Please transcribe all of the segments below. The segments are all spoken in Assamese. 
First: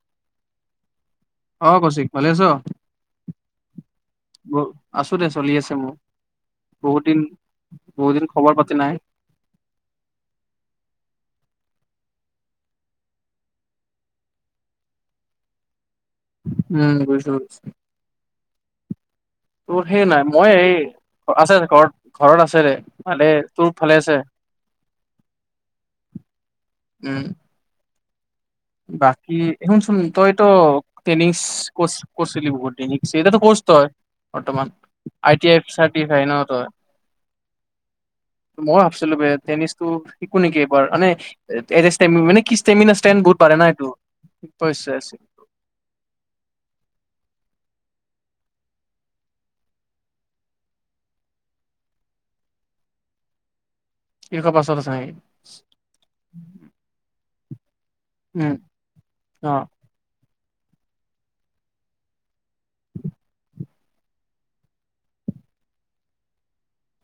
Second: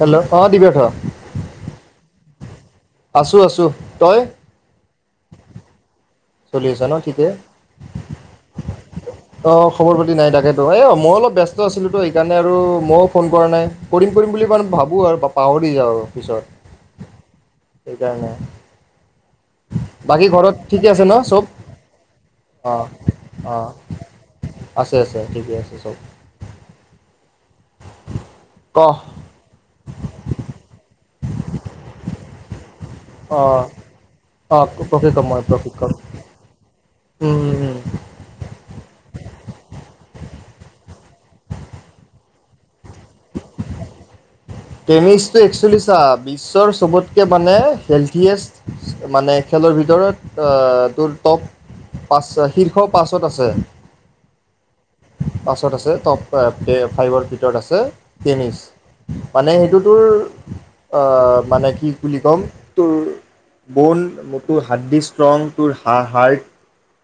হেল্ল' অ দিবেশ্বৰ। অ কৌশিক ভালে আছ? আছো আছোঁ, তই? ব- আছো দে চলি আছে মোৰ। চলি আছ ন বহুত দিন ঠিকে? বহুত দিন খবৰ পাতি নাই অ খবৰ পাতি নাই তাকেতো এ অ মই অলপ ব্যস্ত আছিলোতো সেইকাৰণে আৰু ময়ো ফোন কৰা নাই, কৰিম কৰিম বুলি মানে ভাবোঁ আৰু পাহৰি যাওঁ। পিছত উম বুজিছো বুজিছো। সেইকাৰণে তোৰ সেই নাই বাকী মই ঘৰত এই, ঠিকে ন চব আছে ঘৰত ঘৰত আছে অ দে। মানে অ তোৰ ফালে আছে। আছে আছে ঠিকে আছে চব উম। ক বাকী শুনচোন, তইটো টেনিচ কৰ্চ কৰিছিলি বহুত দেৰি। এো অ কৰ্চ ত‌ই, অ বৰ্তমান প্ৰশিক্ষক আই মই টি আই প্ৰশিক্ষক চাৰ্টিফাই ন ত‌ই, মই ভাবছিলো বে টেনিচটো শিকো নেকি এইবাৰ। মানে এ মান কি ষ্টেি ু [unintelligible] পাৰে না এইটো। কেমিচটো এক্সোয়েলি চা বিশ্বৰ চবতকে মানে, হেলথিয়েষ্ট মানে খেলৰ ভিতৰত অ তোৰ টপ পাঁচ শীৰ্ষ পাচত আছে। শীৰ্ষ পাছত আছে। নেকি? পাছত আছে। টপ পে ফাইভ- [unintelligible] আছে উম টেনিছ মানে অ সেইটোতোৰ অ মানে কি বুলি ক'ম তোৰ বন তোৰ হাত দি ষ্ট্ৰং তোৰ হা হাৰ্ট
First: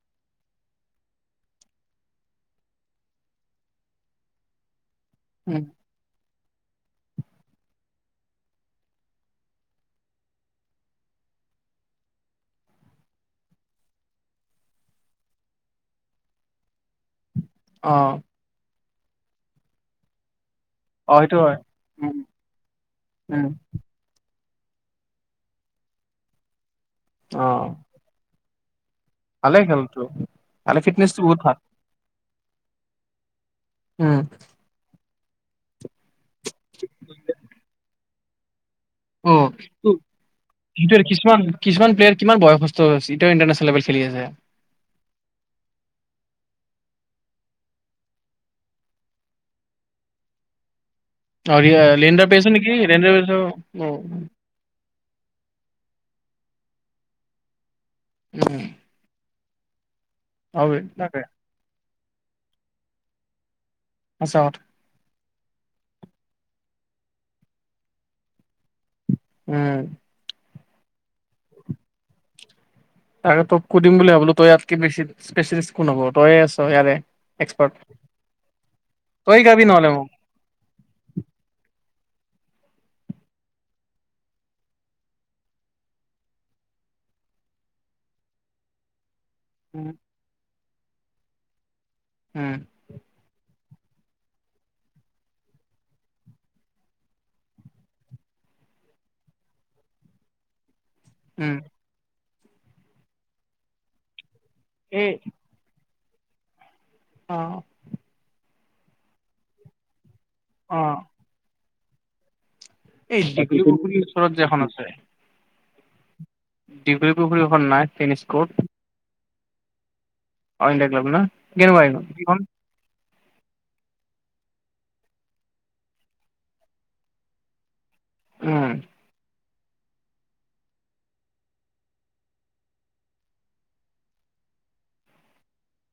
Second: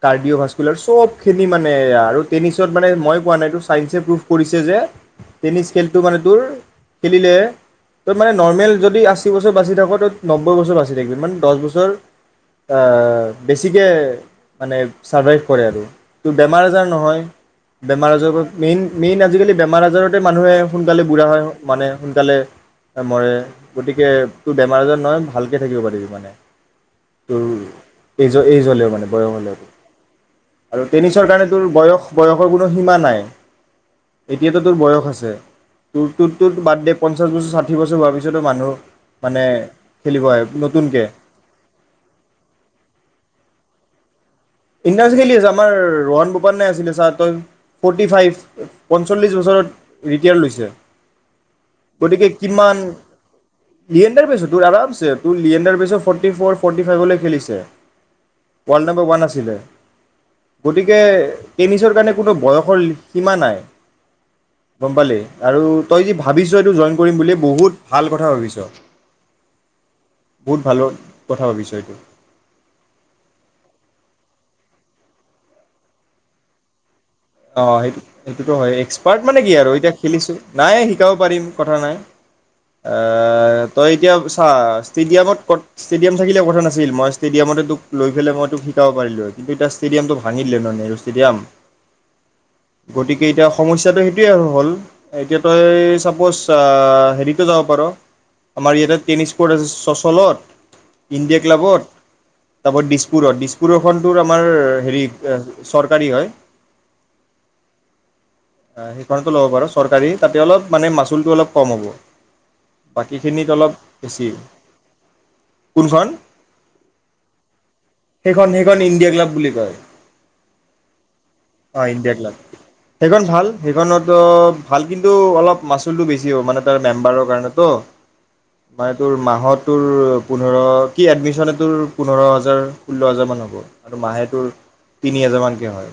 কাৰ্ডিঅ' ভ্কুলাৰ চব খিনি মানে আৰু [unintelligible] ত মানে মই কোৱা নাইটো চাইন্সে প্ৰুভ কৰিছে যে উম টেনিছ খেলতটো মানে তোৰ খেলিলে তই মানে নৰ্মেল যদি আশী বছৰ বাচি থাক তই নব্বৈ বছৰ বাচি থাকিব মানে দহ বছৰ আহ বেছিকে মানে চাৰ্ভাইভ কৰে আৰু তো বেমাৰ আজাৰ নহয় অ বেমাৰ আজাৰ পৰা পেইন মেইন আজিকালি বেমাৰ আজাৰতে মানুহে সোনকালে অ বুঢ়া সেইটো হয় মানে উম সোনকালে মৰে উম গতিকে তোৰ বেমাৰ আজাৰ নহয় ভালকে থাকিব পাৰিবি মানে অ উম [unintelligible] এই [unintelligible] বয়স হ'লে ভালে খেলটো ভালে আৰু ফিটনেচটো টেনিছৰ বহুত কাৰণে ভাল তোৰ বয়স বয়সৰ কোনো সীমা নাই উম এতিয়াতো তোৰ বয়স আছে তে তোৰ তোৰ তোৰ বাদ দে পঞ্চাছ বছৰ ছাঠি বছৰ হোৱাৰ পিছতো মানুহ অ মানে টো খেলিব আহে [unintelligible] নতুনকে কিছুমান কিছুমান প্লেয়াৰ কিমান বয়সস্থ [unintelligible] ইণ্টাৰনেনেল লেভেল খেলি আছে বিন্দাছ খেলি আছে আমাৰ ৰোহন বোপান যে আছিলে ছাৰ তেওঁ ফৰ্টি ফাইভ পঞ্চল্লিছ বছৰত ৰিটায়াৰ লৈছে আৰু গতিকে লিয়েণ্ডাৰ পেছ মানে কি কিমান লিয়েণ্ডাৰ পেছো অঁ লিয়েণ্ডাৰ পেছো তোৰ আৰামছে তোৰ লিয়েণ্ডাৰ পেছো ফৰ্টি ফ'ৰ ফৰ্টি ফাইভৰলৈ খেলিছে উম ৱৰ্ল্ড নম্বাৰ উৱান আছিল [unintelligible] হয় গতিকে তাকে টেনিছৰ কাৰণে কোনো বয়সৰ সীমা নাই সঁচা কথা গম পালি আৰু তই যি ভাবিছ এইটো জইন কৰিম বুলি বহুত ভাল কথা ভাবিছ উম বহুত ভালৰ কথা ভাবিছ এইটো তাকে তোক সুধিম বুলি ভাবিলো তই ইয়াতকে বেছি স্পচিয়েলিষ্ট কোন হ'ব তইয়ে আছ ইয়াৰে এক্সপাৰ্ট অঁ সেইটো সেইটোতো হয়ে এক্সপাৰ্ট তই মানে কি শিকাবি আৰু নহ'লে এতিয়া মোক খেলিছো নাই শিকাব পাৰিম কথা নাই আহ তই এতিয়া চা ষ্টেডিয়ামত কত ষ্টেডিয়াম থাকিলে কথা নাছিল মই ষ্টেডিয়ামতে তোক লৈ পালে মই তোক শিকাব পাৰিলো হয় কিন্তু এতিয়া উম ষ্টডিয়ামটো ভাঙিলে ন নেহেৰু ষ্টেডিয়াম উম গতিকে এতিয়া সমস্যাটো সেইটোৱেই আৰু হ'ল এতিয়া তই ছাপোজ আ হেৰিতো যাব পাৰ আমাৰ ইয়াতে টেনিছ কৰ্ট আছে চচলত ইণ্ডিয়া ক্লাবত তাৰ উপৰত দিছপুৰত দিছপুৰৰখনটোত [unintelligible] মাৰ এই হেৰিক এ সৰ্প কাঢ়ি হয় অঁ আই সেইখনতো ল'ব পাৰ চৰকাৰী তাতে অলপ অ মানে মাচুলটো অলপ কম হ'ব এই বাকীখিনিত অলপ দীঘলীপুখুৰীৰ বেছি উচৰত যে এখন আছে কোনখন দীঘলীপুখুৰী অখন নাই টেনিছ কোৰ্ট জয় অ ইণ্ডিয়া ক্লাব ন কেনেুকুৱা এখন ইখন সেইখন ভাল সেইখনত ভাল কিন্তু অলপ মাচুলটো বেছি হ'ব মানে তাৰ মেম্বাৰৰ কাৰণে কাৰণেত উম বায়ে তোৰ মাহত তোৰ পোন্ধৰ কি এডমিশন তোৰ পোন্ধৰ হাজাৰ ষোল্ল হাজাৰ মান হ'ব আৰু মাহে তোৰ তিনি হাজাৰ মানকে হয়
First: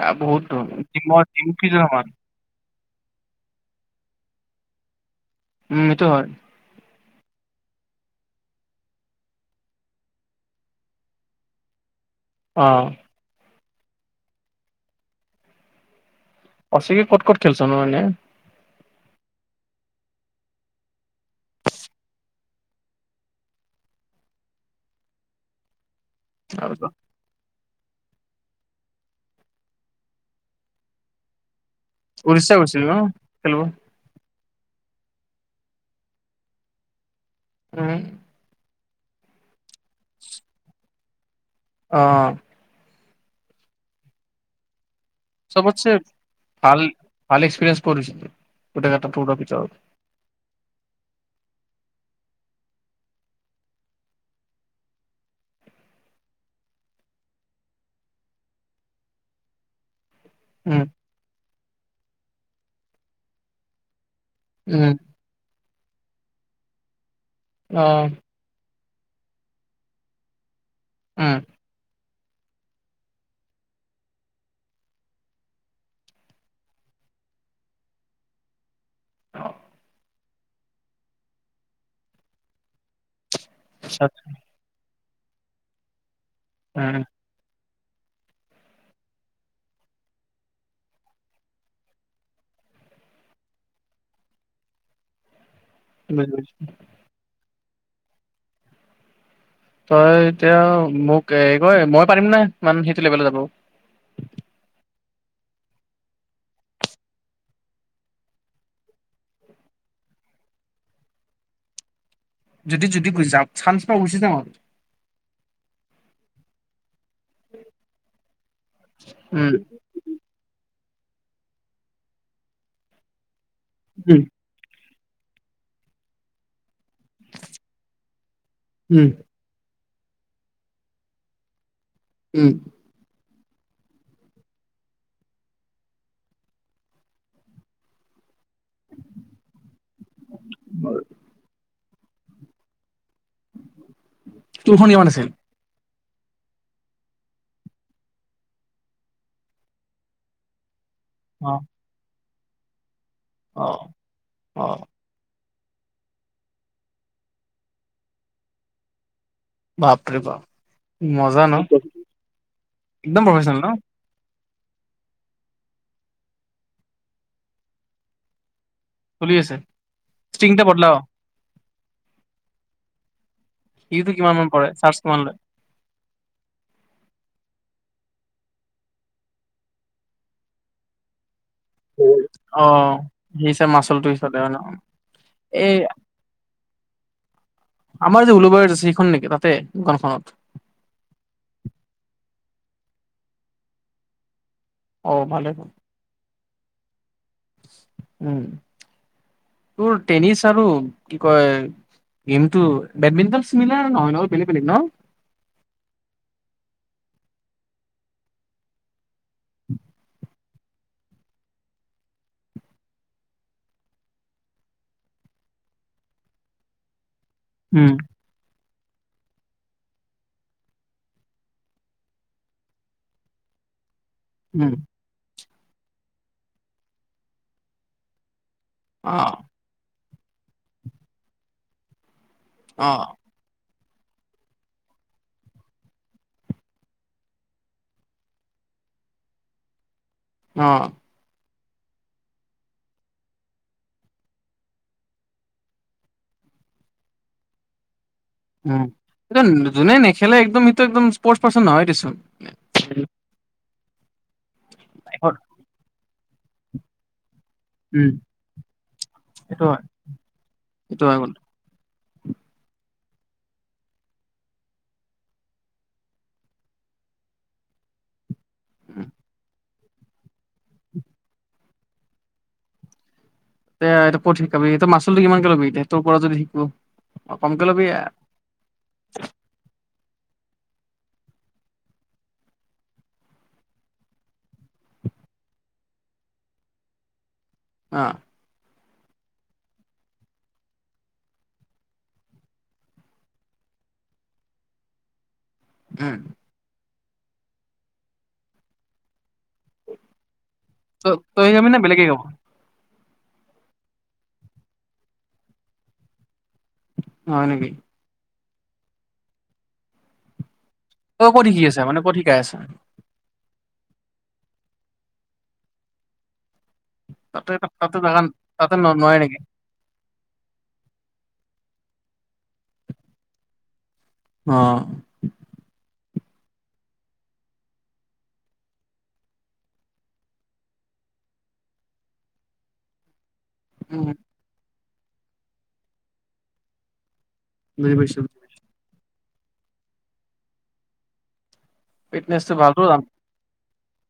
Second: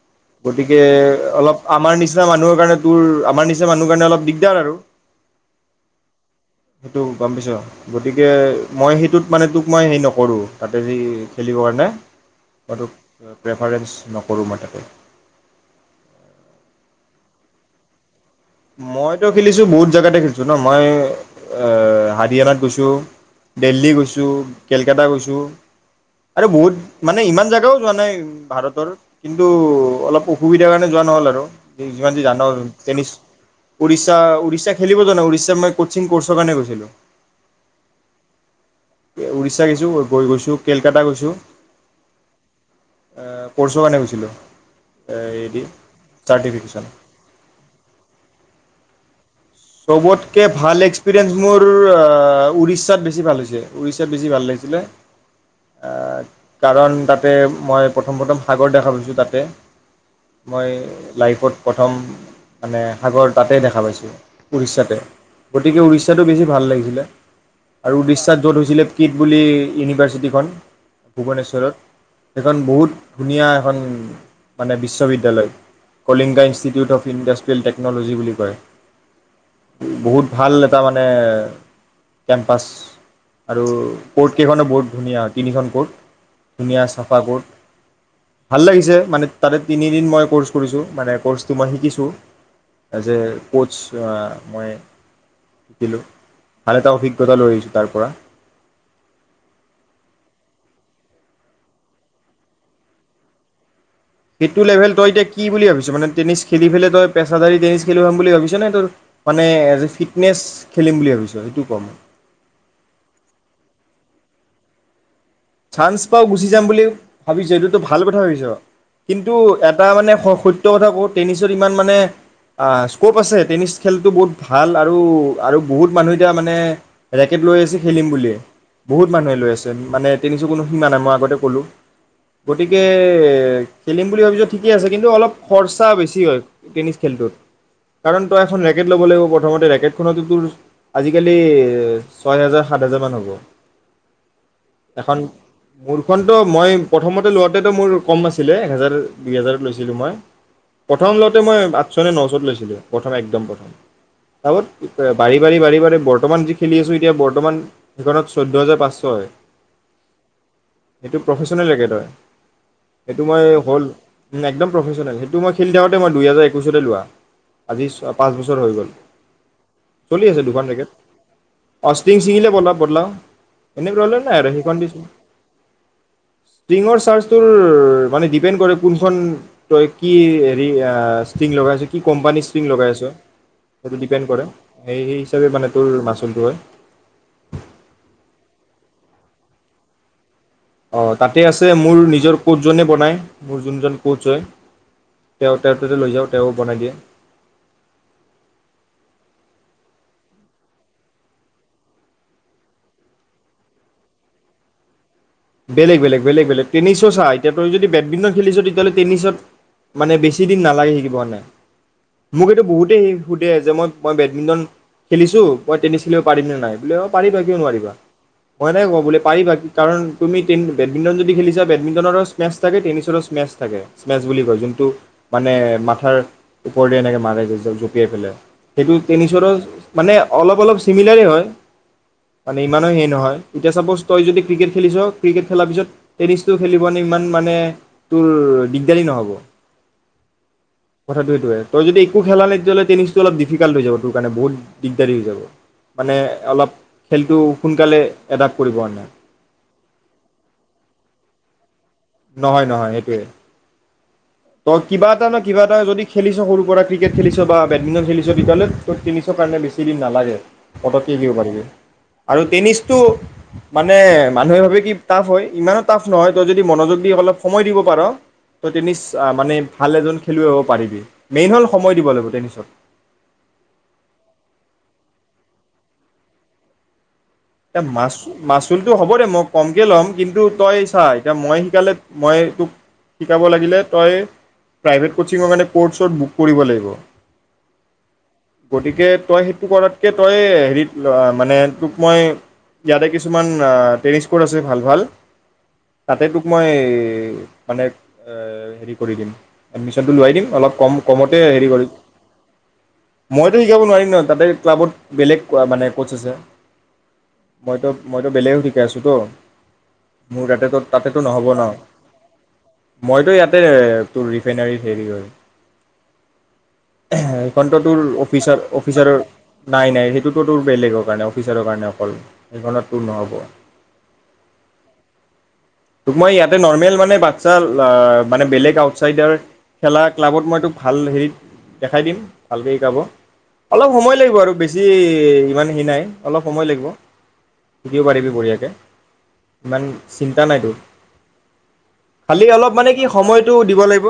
এয়া বহুত দূৰ গতিকে জিমত অলপ জিম ফিজৰ আমাৰ সমান নিচিনা মানুহৰ কাৰণে তোৰ আমাৰ নিচিনা মানুহৰ কাৰণে অলপ দিগদাৰ আৰু উম এইটো হয় সেইটো গম পাইছোঁ গতিকে মই সেইটোত মানে তোক মই হেৰি নকৰোঁ তাতে যি খেলিবৰ কাৰণে অ আৰু [unintelligible] প্ৰেফাৰেঞ্চ নকৰোঁ মাতে ৰ অচিকি ক'ত ক'ত খেলছ ন এনে মইতো খেলিছোঁ বহুত জেগাতে খেলিছোঁ ন মই হাৰিয়ানাত গৈছোঁ দেলহী গৈছোঁ কেলকাটা গৈছোঁ আৰু বহুত মানে ইমান জাগাও যোৱা নাই ভাৰতৰ কিন্তু অলপ অসুবিধাৰ কাৰণে যোৱা নহ'ল আৰু যিমান যি জান উৰিষ্যা গৈছিলি ন টেনিছ খেলিব উৰিষ্যা উৰিষ্যা খেলিব যোৱা নাই উৰিষ্যাত মই কোচিং ক'ৰ্চৰ কাৰণে গৈছিলোঁ উম উৰিষ্যা গেছো গৈ গৈছো কেলকাতা গৈছো অ আহ কোৰ্চৰ কাৰণে গৈছিলো চবটছে ভাল ভাল এক্সপেৰিয়েন্স কত হৈছে গুটেইকেটা ত [unintelligible] চবতকে ভাল এক্সেপ্ৰিয়েন্স মোৰ উৰিষ্যাত বেছি ভাল হৈছে। উৰিষ্যাত বেছি ভাল লাগিছিলে। কাৰণ তাতে মই প্ৰথম প্ৰথম সাগৰ দেখা পাইছোঁ তাতে। মই উম লাইফত প্ৰথম মানে সাগৰ তাতেই দেখা পাইছোঁ। উম উৰিষ্যাতে। গতিকে উৰিষ্যা সিটো বেছি ভাল লাগিছিলে। অ আৰু উৰিষ্যাত য'ত হৈছিলে কিট বুলি ইউনিভাৰ্চিটিখন উম ভূৱনেশ্বৰত। সেইখন বহুত ধুনীয়া এখন মানে বিশ্ববিদ্যালয়, Kalinga institute of industrial technology বুলি কয়। বহুত ভাল এটা মানে কেম্পাছ। আৰু আচ্ছা কোৰ্ট কেইখনো বহুত ধুনীয়া তিনিখন কোৰ্ট। ধুনীয়া উম চাফা কোৰ্ট। ভাল লাগিছে মানে তাতে তিনিদিন মই কোৰ্ছ কৰিছোঁ মানে কোৰ্ছটো মই শিকিছোঁ এজ এ কোচ অ'। মই [unintelligible] বুজি পাইছো ভাল এটা অভিজ্ঞতা লৈ আহিছোঁ। তাৰ পৰা তই এতিয়া মোক এই কয় মই পাৰিম না ইমান সেইটো লেভেলে যাব? সেইটো লেভেল তই এতিয়া কি বুলি ভাবিছ মানে টেনিছ খেলি পেলাই তই পেচাদাৰী টেনিছ খেলিম বুলি ভাবিছ, নে তোৰ মানে এজ এ ফিটনেছ খেলিম বুলি ভাবিছ? সেইটো ক‌ মোক। যদি যদি গ যাও, চাঞ্চ পাও গুচি যাম আৰু। চাঞ্চ পাওঁ গুচি যাম বুলি ভাবিছ, এইটোতো ভাল কথা ভাবিছ। কিন্তু উম এটা মানে [unintelligible] এটা ‌কথা ক, টেনিছত ইমান মানে, আ, স্ক'প আছে, ত টেনিছ খেলটো উম বহুত ভাল বাৰু আৰু বহুত মানুহ এতিয়া মানে ৰেকেট লৈ আছে খেলিম বুলিয়ে, উম বহুত মানুহে লৈ আছে। মানে টেনিছৰ কোনো সীমা নাই, মই আগতে ক'লোঁ। উম গতিকে খেলিম বুলি ভাবিছ ঠিকে আছে, কিন্তু অলপ খৰচা বেছি হয়, টেনিছ খেলটোত। কাৰণ তই এখন ৰেকেট ল'ব লাগিব প্ৰথমতে, ৰেকেটখনতো তোৰ, আজিকালি ছয় হেজাৰ, সাত হেজাৰমান হ'ব। তোৰখন কিমান এখন আছিল? মোৰখনতো, মই প্ৰথমতে লোৱাতেতো মোৰ কম আছিলে, একহেজাৰ, দুই হেজাৰত লৈছিলো মই। প্ৰথম লওঁতে অ মই আঠছ নে নচ ক'ত লৈছিলে? প্ৰথম একদম অ প্ৰথম অ এইবাৰ বৰ্তমান যি খেলি আছো এতিয়া বৰ্তমান সেইখনত চৈধ্য হাজাৰ পাঁচশ হয়। বাপৰে বাপ! সেইটো মজা ন? প্ৰফেচনেল ৰেকেট হয় একদম প্ৰফেছনেল ন? উম, একদম প্ৰফেছনেল। সেইটো মই খেলি থাকোঁতে মই দুই হেজাৰ একৈছতে লোৱা আজি ছ পাঁচ বছৰ হৈ গ'ল। চলি আছে। ষ্ট্ৰিং বদলাও? অঁ ষ্ট্ৰিং ছিঙিলে বদলাও। এনে প্ৰব্লেম নাই আৰু স চাৰ্চ কিমান ষ্টিংৰ চাৰ্জটোৰ মানে ডিপেন্দ কৰে কোনখন কি হেৰি ষ্ট্ৰিং লগাই আছো, কি কোম্পানীৰ অ ষ্ট্ৰিং লগাই আছোঁ সেই হিচাপ সেইটো মাচলটো ডিপেণ্ড সিফালে কৰে, হয় ন সেই সেই হিচাপে মানে এই তোৰ মাচুলটো হয়। আমাৰ যে উলুবাৰীত আছে, সেইখন নেকি তাতে দোকানখনত? অ' তাতে আছে। মোৰ নিজৰ কোচজনে বনায়, মোৰ যোনজন কোচ হয়। অ ভালে তেওঁ তেওঁৰ তাতে লৈ যাওঁ। তেওঁ বনাই দিয়ে। উম তোৰ টেনিছ আৰু কি কয় গেমটো বেডমিন্টন চিমিলাৰ নহয় ন বেলেগ বেলেগ ন? বেলেগ বেলেগ বেলেগ বেলেগ, টেনিছটো চা, এতিয়া তই যদি বেডমিণ্টন খেলিছ তেতিয়াহ'লে টেনিছত মানে বেছি দিন নালাগে শিকিব মানে মোক এইটো বহুতেই সোধে, যে মই মই বেডমিণ্টন খেলিছো মই টেনিছ খেলিব পাৰিমনে নাই, বোলে অ' পাৰিবা কিয় উম নোৱাৰিবা। মই এনেকে ক'ও বোলে পাৰিবা কি কাৰণ তুমি টেন বেডমিণ্টন যদি খেলিছা বেডমিটনৰ স্মেছ থাকে টেনিচৰো স্মেছ থাকে। স্মেচ বুলি কয়। উম যোনটো মানে মাথাৰ ওপৰদি এনেকে মাৰে যে জঁপিয়াই পেলাই। সেইটো অ টেনিচৰো মানে অলপ অলপ চিমিলাৰেই হয়, মানে ইমানো অ হেই নহয়, এতিয়া চাপজ তই যদি ক্ৰিকেট খেলিছ ক্ৰিকেট খেলাৰ পিছত টেনিছটো খেলিব নে ইমান মানে তোৰ দিগদাৰি নহ'ব। অ কথাটো এইটোয়ে। তই যদি একো খেলা নাই তেতিয়া হ'লে টেনিছটো অলপ ডিফিকাল্ট হৈ যাব তোৰ কাৰণে বহুত দিগদাৰী হৈ যাব। মানে অলপ খেলটো সোনকালে এডাপ্ট কৰিব উম, কাৰণে। এয়তো যোনে নেকি খেলে, একদম হেইতো একদম স্পৰ্টচ পাৰ্ৰ্চন নহয় দেছো নহয় নহয় সেইটোৱে। ত কিবা এটা নহ কিবা এটা হয় যদি খেলিছ, সৰু পৰা ক্ৰিকেট খেলিছ খেলছ বা বেডমিণ্টন উম খেলিছ তেতিয়া হ'লে ত' টেনিছৰ কাৰণে সেইটো বেছি হয় দিন নালাগে। সেইটো পটককৈ হয় শিকিব পাৰিবি। আৰু টেনিছটো মানে মানুহে ভাৱে কি টাফ হয়, ইমানো টাফ নহয়, তই যদি মনোযোগ দি অলপ সময় দিব পাৰ তই টেনিচ ভাল এজন খেলুৱৈ হ'ব পাৰিবি। মেইন হ'ল সময় দিব লাগিব। টেনিচত এ এয়া ক'ত শিকাবি, এয়া মাচুলটো কিমানকে ল'বি এতিয়া তোৰ পৰা যদি শিকো। কমকে এ' ল'বি অ মাচ মাচুলটো হ'ব দে মই কমকে ল'ম। কিন্তু তই চা, এতিয়া মই শিকালে মই তোক শিকাব লাগিলে তই প্ৰাইভেট কচিঙৰ মানে ক'ৰ্ চৰ্ড বুক কৰিব লাগিব, অ' গতিকে তই সেইটো কৰাতকে তই হেৰিত মানে তোক মই ইয়াতে কিছুমান টেনিছ ক'ৰ্ট আছে ভাল ভাল উম তাতে তোক মই মানে হেৰি কৰি দিম এডমিশনটো লোৱাই দিম অলপ কম ত কমতে তই হেৰি শিকাবি নে কৰিম বেলেগে শিকাব মইতো শিকাব নোৱাৰিম ন তাতে ক্লাবত বেলেগ মানে ক'ৰ্চ আছে হয় নেকি টো বেলেগও শিকাই আছো তো মোৰ তাতে তত তাতেতো তই ক'ত নহ'ব ন শিকি আছা মানে ক'ত শিকাই আছা মইতো ইয়াত তোৰ ৰিফাইনাৰ হেৰি কৰি তাতে সেখনতো তাতে তোৰ জাগা অফিচাৰ তাতে ন অফিচাৰৰ নোৱাৰে নেকি নাই নাই সেইটোতো তোৰ বেলেগৰ কাৰণে অফিচাৰৰ কাৰণে অ সেইখনটো নহ'ব অ তোক মই ইয়াতে নৰ্মেল মানে বাচ্ছা মানে বেলেগ আউটচাইডাৰ খেলা ক্লাবত মই তোক ভাল হেৰিত দেখাই দিম ভালকৈ শিকাব অলপ উম সময় লাগিব আৰু বেছি বেছি ইমান সি নাই অলপ সময় লাগিব বুজি শিকিব পাইছো পাৰিবি বঢ়িয়াকে ইমান চিন্তা নাইতো খালি ফিটনেচটো অলপ ভালতো মানে কি সময়টো দিব লাগিব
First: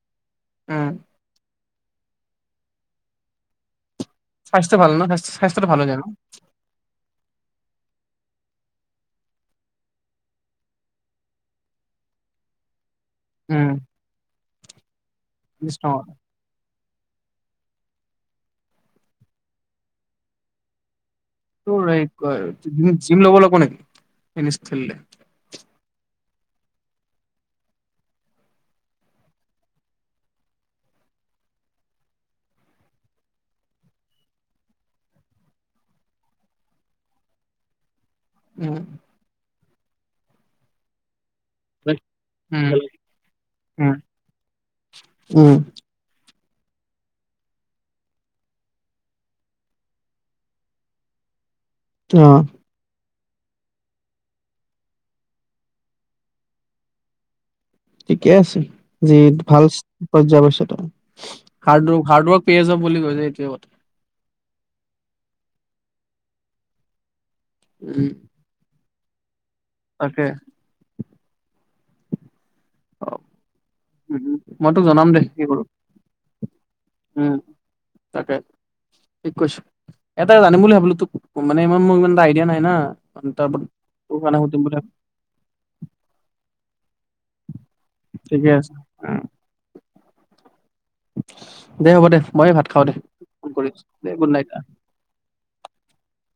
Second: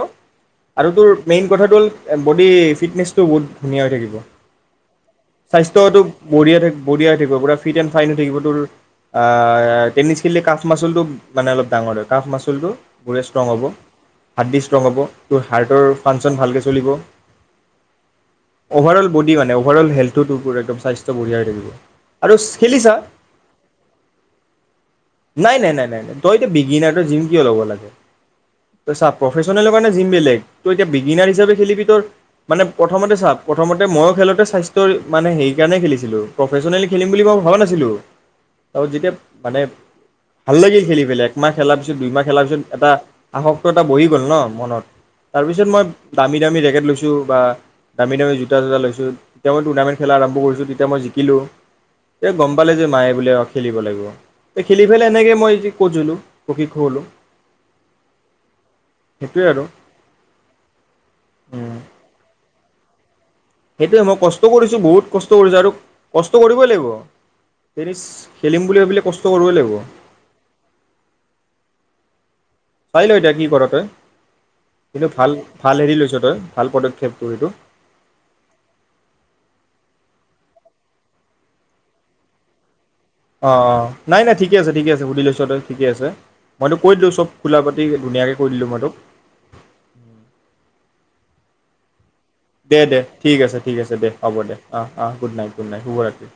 আৰু উম তোৰ মেইন কথাটো হল বডি ফিটনেছটো বহুত ধুনীয়া হৈ থাকিব স্বাস্থ্য ভাল ন স্বাস্থ্য স্বাস্থ্যটো ভাল হৈ যায় স্বাস্থ্যতটো ন বঢ়িয়া থাক বঢ়িয়াই থাকিব পুৰা ফাইনেলি থাকিব তোৰ টেনিছ খেলিলে কাফ মাচুলটো মানে অলপ ডাঙৰ হয় কাফ মাচুলটো গোৰে ষ্ট্ৰং হ'ব উম হাত দি ষ্ট্ৰং হ'ব তোৰ হাৰ্টৰ ফাংচন ভালকৈ চলিব অভাৰ অল বডি মানে অভাৰ অল হেল্থ একদম স্বাস্থ্য বঢ়িয়া হৈ থাকিব হয় আৰু জি খেলিছা জিম লব লাগিব নেকি, টেনিছ খেলিলে নাই নাই নাই নাই নাই তই ত বিগিনাৰ তই জিম কিয় ল'ব লাগে, তই চাব প্ৰফেচনেলৰ কাৰণে জিম বেলেগ তই এতিয়া বিগিনাৰ হিচাপে খেলিবি তই মানে প্ৰথমতে চা প্ৰথমতে ময়ো খেলোতে স্বাস্থ্যৰ মানে হেকাৰণে খেলিছিলো প্ৰফেচনেল খেলিম বুলি মই ভবা নাছিলো ত উম যেতিয়া মানে ভাল লাগিল খেলি পেলাই একমাহ খেলাৰ পিছত, দুইমাহ খেলাৰ পিছত, উম এটা আসক্ত এটা উম বহি গ'ল ন মনত, উম তাৰপিছত মই দামী দামী জেকেট লৈছোঁ, বা দামী দামী জোতা তোতা লৈছোঁ, তেতিয়া মই টুৰ্ণামেট খেলা আৰম্ভ কৰিছো, তেতিয়া মই জিকিলোঁ অ এ গম পালে যে মায়ে খেলিব লাগিব, খেলি পেলাই এনেকৈ মই ক'জলোঁ পকী হ [unintelligible] লোঁ ঠিকে আছে। যি ভাল পৰ্যবশ হাৰ্ড হাৰ্ড ৱৰ্ক পে য [unintelligible] বুলি কৈয় সেইটোৱে মই কচ কষ্ট কৰিছোঁ বহুত কষ্ট কৰিছোঁ আৰু কষ্ট কৰিবই লাগিব। তেনিছ উম খেলিম বুলি ভাবিলে কষ্ট কৰিবই লাগিব। তাকে চাই অ ল এতিয়া কি কৰ তই, উম, মই তোক জনাম কিন্তু দে ভাল কি কৰো ভাল হেৰি লৈছ তই ভাল পদক্ষেপ উম তোৰ এইটো। এটাই জানিম বুলি ভাবিলো তোক, মানে ইমান মোৰ ইমান এটা আইডিয়া নাই না। মানে তাৰ অ ওপৰত তোৰ নাই নাই কাৰণে ঠিকে সুধিম আছে বুলি ঠিকে ভাবিলো। আছে সুধি লৈছ তই ঠিকে আছে। মই তোক কৈ দিলোঁ চব খোলা পাতি ধুনীয়াকে কৈ ঠিকে দিলো আছে মই তোক। উম, দে হ'ব দে। মই ভাত দে খাওঁ দে ঠিক ফোন আছে কৰি ঠিক আছো আছে দে গুড হ'ব নাইট দে আহ আহ গুড নাইট গুড নাইট শুভৰাত্ৰি